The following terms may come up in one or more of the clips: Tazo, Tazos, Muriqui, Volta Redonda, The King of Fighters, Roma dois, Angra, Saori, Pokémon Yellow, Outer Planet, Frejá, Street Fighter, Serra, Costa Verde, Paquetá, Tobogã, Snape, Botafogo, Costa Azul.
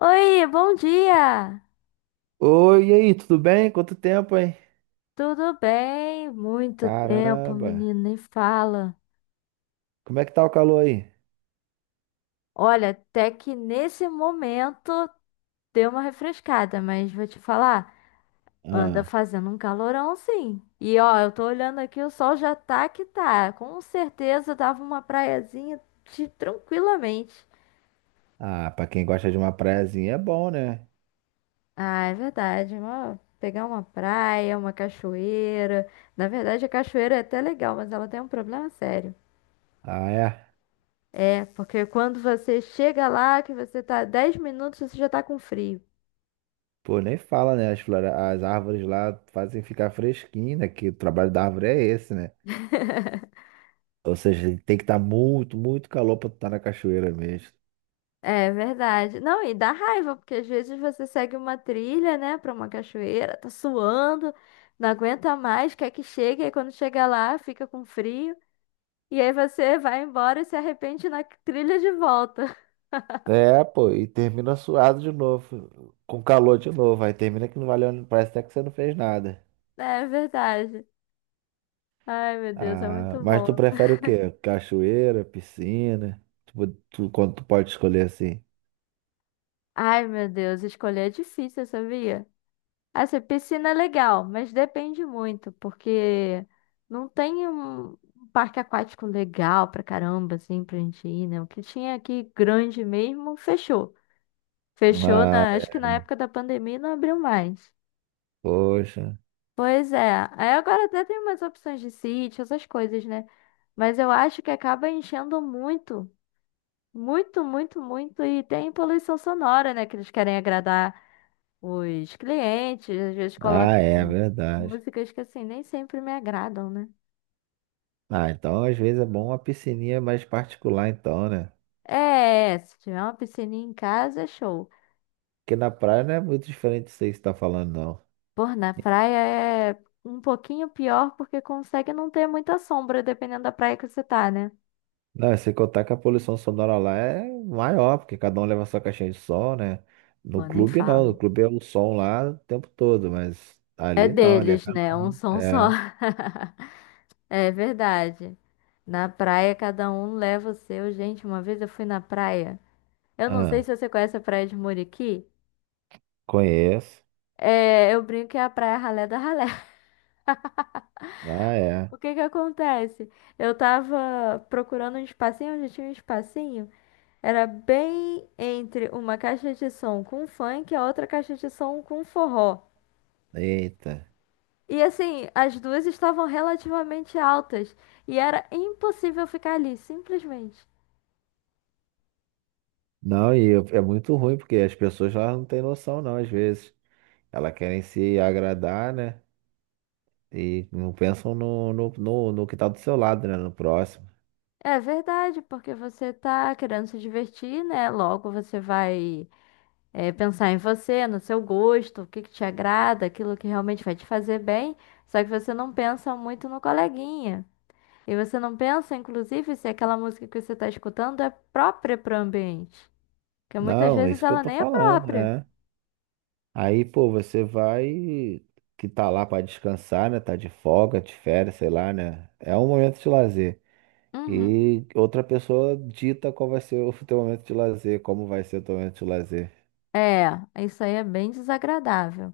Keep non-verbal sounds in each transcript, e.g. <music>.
Oi, bom dia! Oi, e aí, tudo bem? Quanto tempo, hein? Tudo bem? Muito tempo, Caramba, menino, nem fala. como é que tá o calor aí? Olha, até que nesse momento deu uma refrescada, mas vou te falar, anda Ah, fazendo um calorão sim. E ó, eu tô olhando aqui, o sol já tá que tá. Com certeza dava uma praiazinha de- tranquilamente. Pra quem gosta de uma praiazinha é bom, né? Ah, é verdade, uma- pegar uma praia, uma cachoeira. Na verdade, a cachoeira é até legal, mas ela tem um problema sério. Ah, é? É, porque quando você chega lá, que você tá 10 minutos, você já tá com frio. Pô, nem fala, né? As árvores lá fazem ficar fresquinho, né? Que o trabalho da árvore é esse, né? <laughs> Ou seja, tem que estar muito, muito calor pra tu estar na cachoeira mesmo. É verdade. Não, e dá raiva, porque às vezes você segue uma trilha, né, pra uma cachoeira, tá suando, não aguenta mais, quer que chegue, aí quando chega lá, fica com frio, e aí você vai embora e se arrepende na trilha de volta. <laughs> É, pô, e termina suado de novo, com calor de novo. Aí termina que não valeu, parece até que você não fez nada. É verdade. Ai, meu Deus, é Ah, muito mas bom. tu prefere o quê? Cachoeira, piscina? Tipo, tu, quando tu pode escolher assim? Ai, meu Deus, escolher é difícil, sabia? Assim, piscina é legal, mas depende muito, porque não tem um parque aquático legal pra caramba, assim, pra gente ir, né? O que tinha aqui grande mesmo, fechou. Fechou, Ah, na, acho que na época da pandemia não abriu mais. poxa. Pois é, aí agora até tem umas opções de sítio, essas coisas, né? Mas eu acho que acaba enchendo muito, muito, muito, muito, e tem poluição sonora, né? Que eles querem agradar os clientes, às vezes colocam Ah, é verdade. músicas que assim nem sempre me agradam, né? Ah, então às vezes é bom uma piscininha mais particular, então, né? É, se tiver uma piscininha em casa, é show. Porque na praia não é muito diferente disso aí que você tá falando, não. Por na praia é um pouquinho pior porque consegue não ter muita sombra, dependendo da praia que você tá, né? Não, e sem contar que a poluição sonora lá é maior, porque cada um leva sua caixinha de som, né? No Pô, nem clube não, no falo. clube é o som lá o tempo todo, mas É ali não, ali é deles, cada né? Um um. som só. É. <laughs> É verdade. Na praia, cada um leva o seu. Gente, uma vez eu fui na praia. Eu não sei Ah, se você conhece a praia de Muriqui. conheço. É, eu brinco que é a praia ralé da ralé. Ah, é. O que que acontece? Eu tava procurando um espacinho onde tinha um espacinho. Era bem entre uma caixa de som com funk e a outra caixa de som com forró. Eita. E assim, as duas estavam relativamente altas. E era impossível ficar ali, simplesmente. Não, e eu- é muito ruim, porque as pessoas lá não têm noção, não, às vezes. Elas querem se agradar, né? E não pensam no que tá do seu lado, né? No próximo. É verdade, porque você tá querendo se divertir, né? Logo você vai, é, pensar em você, no seu gosto, o que que te agrada, aquilo que realmente vai te fazer bem. Só que você não pensa muito no coleguinha. E você não pensa, inclusive, se aquela música que você está escutando é própria para o ambiente? Porque muitas Não, é vezes isso que eu ela tô nem é falando, própria. né? Aí, pô, você vai que tá lá pra descansar, né? Tá de folga, de férias, sei lá, né? É um momento de lazer. Uhum. E outra pessoa dita qual vai ser o <laughs> teu momento de lazer, como vai ser o teu momento de lazer. É, isso aí é bem desagradável.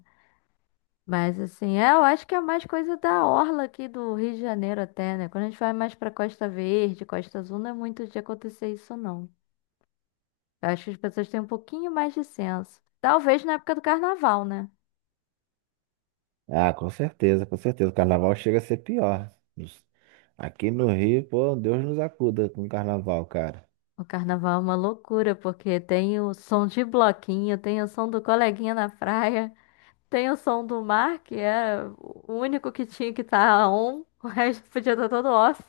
Mas assim, é, eu acho que é mais coisa da orla aqui do Rio de Janeiro até, né? Quando a gente vai mais para Costa Verde, Costa Azul, não é muito de acontecer isso, não. Eu acho que as pessoas têm um pouquinho mais de senso. Talvez na época do carnaval, né? Ah, com certeza, com certeza. O carnaval chega a ser pior. Aqui no Rio, pô, Deus nos acuda com o carnaval, cara. O carnaval é uma loucura, porque tem o som de bloquinho, tem o som do coleguinha na praia. Tem o som do mar, que é o único que tinha que estar on, <laughs> o resto podia estar todo off.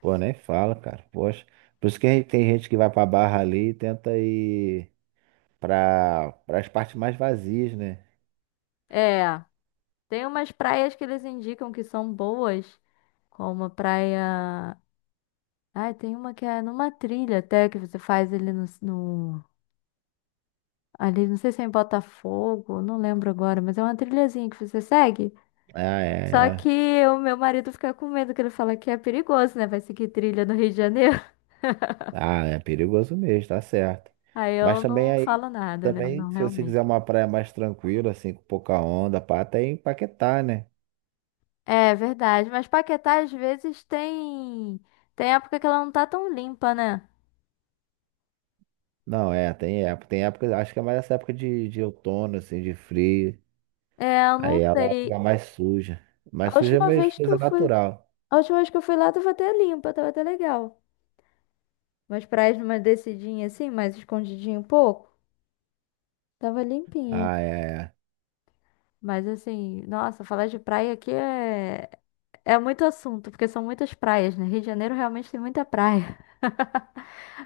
Pô, nem fala, cara. Poxa. Por isso que a gente- tem gente que vai pra Barra ali e tenta ir pras partes mais vazias, né? É, tem umas praias que eles indicam que são boas, como a praia. Ai, tem uma que é numa trilha até que você faz ali no, no- Ali, não sei se é em Botafogo, não lembro agora, mas é uma trilhazinha que você segue. Ah, é, Só que é. o meu marido fica com medo, que ele fala que é perigoso, né? Vai seguir trilha no Rio de Janeiro. <laughs> Ah, é perigoso mesmo, tá certo. Aí Mas eu também não aí, falo nada, né? também, Não, se você realmente. quiser uma praia mais tranquila, assim, com pouca onda, pá, até em Paquetá, né? É verdade, mas Paquetá às vezes tem época que ela não tá tão limpa, né? Não, é, tem época. Tem época, acho que é mais essa época de outono, assim, de frio. É, eu Aí não ela sei. fica mais suja. Mais A suja é última meio vez que coisa eu fui, natural. a última vez que eu fui lá tava até limpa, tava até legal. Mas praias numa descidinha assim, mais escondidinho um pouco, tava limpinha. Ah, é. Mas assim, nossa, falar de praia aqui é muito assunto, porque são muitas praias, né? Rio de Janeiro realmente tem muita praia.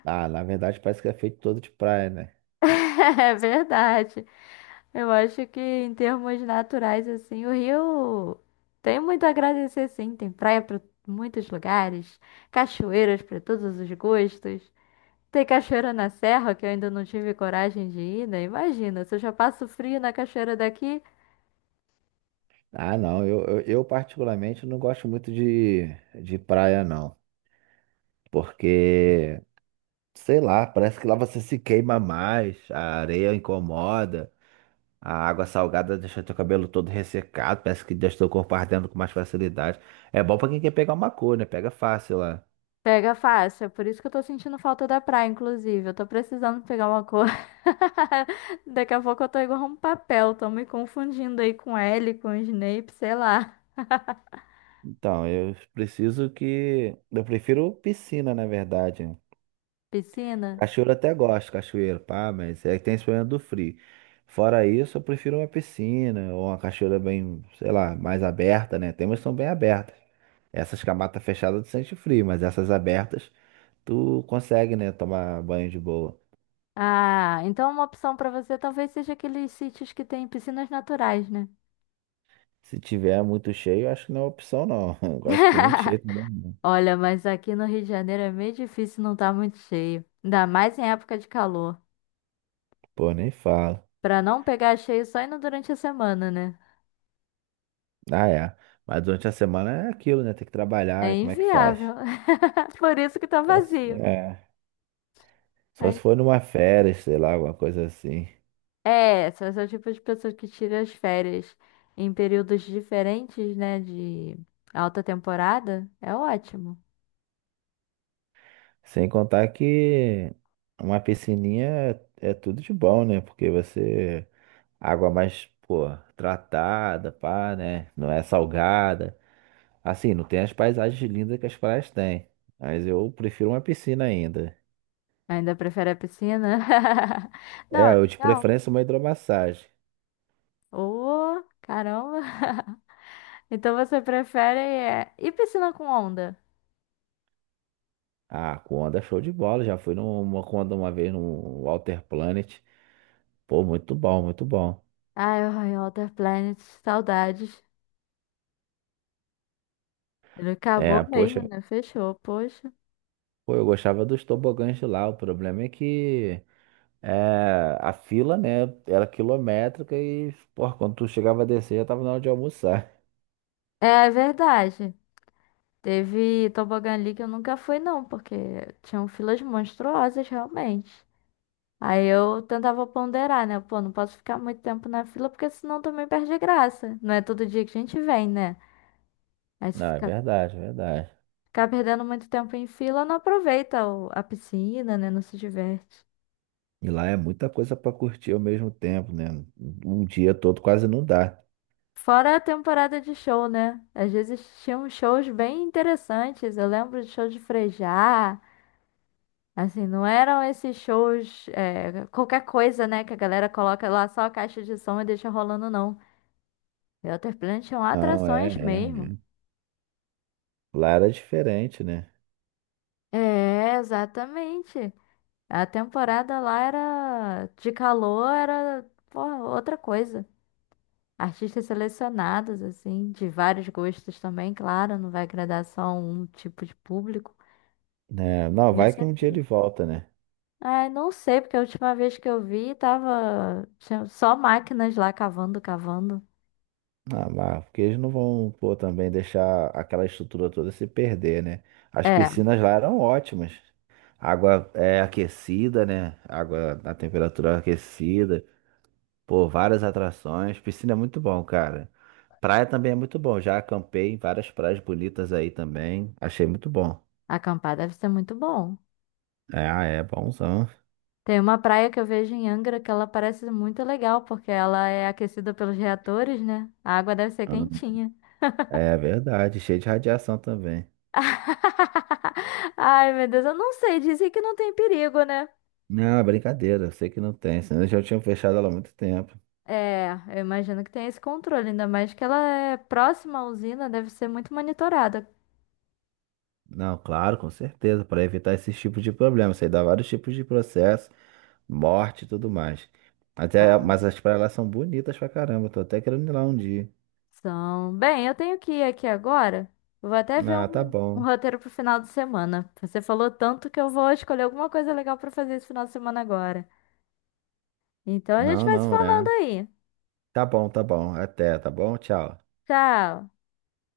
Ah, na verdade parece que é feito todo de praia, né? <laughs> É verdade. Eu acho que em termos naturais, assim, o Rio tem muito a agradecer, sim. Tem praia para muitos lugares, cachoeiras para todos os gostos. Tem cachoeira na Serra, que eu ainda não tive coragem de ir, né? Imagina, se eu já passo frio na cachoeira daqui, Ah, não. Eu particularmente não gosto muito de praia, não. Porque, sei lá, parece que lá você se queima mais, a areia incomoda, a água salgada deixa teu cabelo todo ressecado, parece que deixa teu corpo ardendo com mais facilidade. É bom pra quem quer pegar uma cor, né? Pega fácil lá. pega fácil. É por isso que eu tô sentindo falta da praia, inclusive. Eu tô precisando pegar uma cor. <laughs> Daqui a pouco eu tô igual um papel, tô me confundindo aí com L, com Snape, sei lá. Então, eu preciso que. Eu prefiro piscina, na verdade. Piscina. Cachoeira eu até gosto, cachoeira, pá, mas é que tem esse problema do frio. Fora isso, eu prefiro uma piscina ou uma cachoeira bem, sei lá, mais aberta, né? Tem umas que são bem abertas. Essas com a mata fechada tu sente frio, mas essas abertas tu consegue, né, tomar banho de boa. Ah, então uma opção pra você talvez seja aqueles sítios que tem piscinas naturais, né? Se tiver muito cheio, eu acho que não é opção, não. <laughs> Eu gosto de muito cheio <laughs> também. Não. Olha, mas aqui no Rio de Janeiro é meio difícil não estar muito cheio. Ainda mais em época de calor. Pô, nem falo. Pra não pegar cheio só indo durante a semana, né? Ah, é. Mas durante a semana é aquilo, né? Tem que trabalhar, É e como é que faz? inviável. <laughs> Por isso que tá Só se- vazio. É. Só se Aí- for numa férias, sei lá, alguma coisa assim. É, são esse tipo de pessoas que tiram as férias em períodos diferentes, né? De alta temporada. É ótimo. Sem contar que uma piscininha é tudo de bom, né? Porque você. Água mais, pô, tratada, pá, né? Não é salgada. Assim, não tem as paisagens lindas que as praias têm. Mas eu prefiro uma piscina ainda. Ainda prefere a piscina? <laughs> Não, É, é eu de legal. preferência uma hidromassagem. Ô, caramba! <laughs> Então você prefere é, e piscina com onda? Ah, com onda show de bola. Já fui numa com onda uma vez no Walter Planet. Pô, muito bom, muito bom. Ai, ai, Outer Planet, saudades. Ele É, acabou mesmo, poxa, né? Fechou, poxa. pô, eu gostava dos tobogãs de lá. O problema é que. É, a fila, né, era quilométrica e, porra, quando tu chegava a descer, já tava na hora de almoçar. É verdade. Teve Tobogã ali que eu nunca fui, não, porque tinham filas monstruosas, realmente. Aí eu tentava ponderar, né? Pô, não posso ficar muito tempo na fila, porque senão também perde a graça. Não é todo dia que a gente vem, né? Aí <laughs> se Não, é ficar, verdade, é verdade. Perdendo muito tempo em fila, não aproveita o- a piscina, né? Não se diverte. E lá é muita coisa pra curtir ao mesmo tempo, né? Um dia todo quase não dá. Fora a temporada de show, né? Às vezes tinham shows bem interessantes. Eu lembro de show de Frejá. Assim, não eram esses shows, é, qualquer coisa, né? Que a galera coloca lá só a caixa de som e deixa rolando, não. Outer Planet tinham Não, é, atrações é, mesmo. é. Lá era diferente, né? É, exatamente. A temporada lá era de calor, era, pô, outra coisa. Artistas selecionados, assim, de vários gostos também, claro, não vai agradar só um tipo de público. Né, não, Mas vai que um sempre. dia ele volta, né? Ai, não sei, porque a última vez que eu vi tava tinha só máquinas lá cavando, cavando. Ah, mas porque eles não vão, pô, também deixar aquela estrutura toda se perder, né? As É, piscinas lá eram ótimas. Água é aquecida, né? Água na temperatura aquecida. Pô, várias atrações. Piscina é muito bom, cara. Praia também é muito bom. Já acampei em várias praias bonitas aí também. Achei muito bom. acampar deve ser muito bom. É, ah, é bonzão. Tem uma praia que eu vejo em Angra que ela parece muito legal, porque ela é aquecida pelos reatores, né? A água deve ser quentinha. É verdade, cheio de radiação também. <laughs> Ai, meu Deus, eu não sei, dizem que não tem perigo, né? Não, é brincadeira, eu sei que não tem, senão eu já tinha fechado ela há muito tempo. É, eu imagino que tem esse controle, ainda mais que ela é próxima à usina, deve ser muito monitorada. Não, claro, com certeza, para evitar esses tipos de problemas. Isso aí dá vários tipos de processo, morte e tudo mais. Até, mas as praias lá são bonitas pra caramba, tô até querendo ir lá um dia. São. Bem, eu tenho que ir aqui agora. Vou até ver Ah, tá um, um bom. roteiro pro final de semana. Você falou tanto que eu vou escolher alguma coisa legal pra fazer esse final de semana agora. Então a gente Não, vai se não, falando é. aí. Tá bom, tá bom. Até, tá bom? Tchau. Tchau.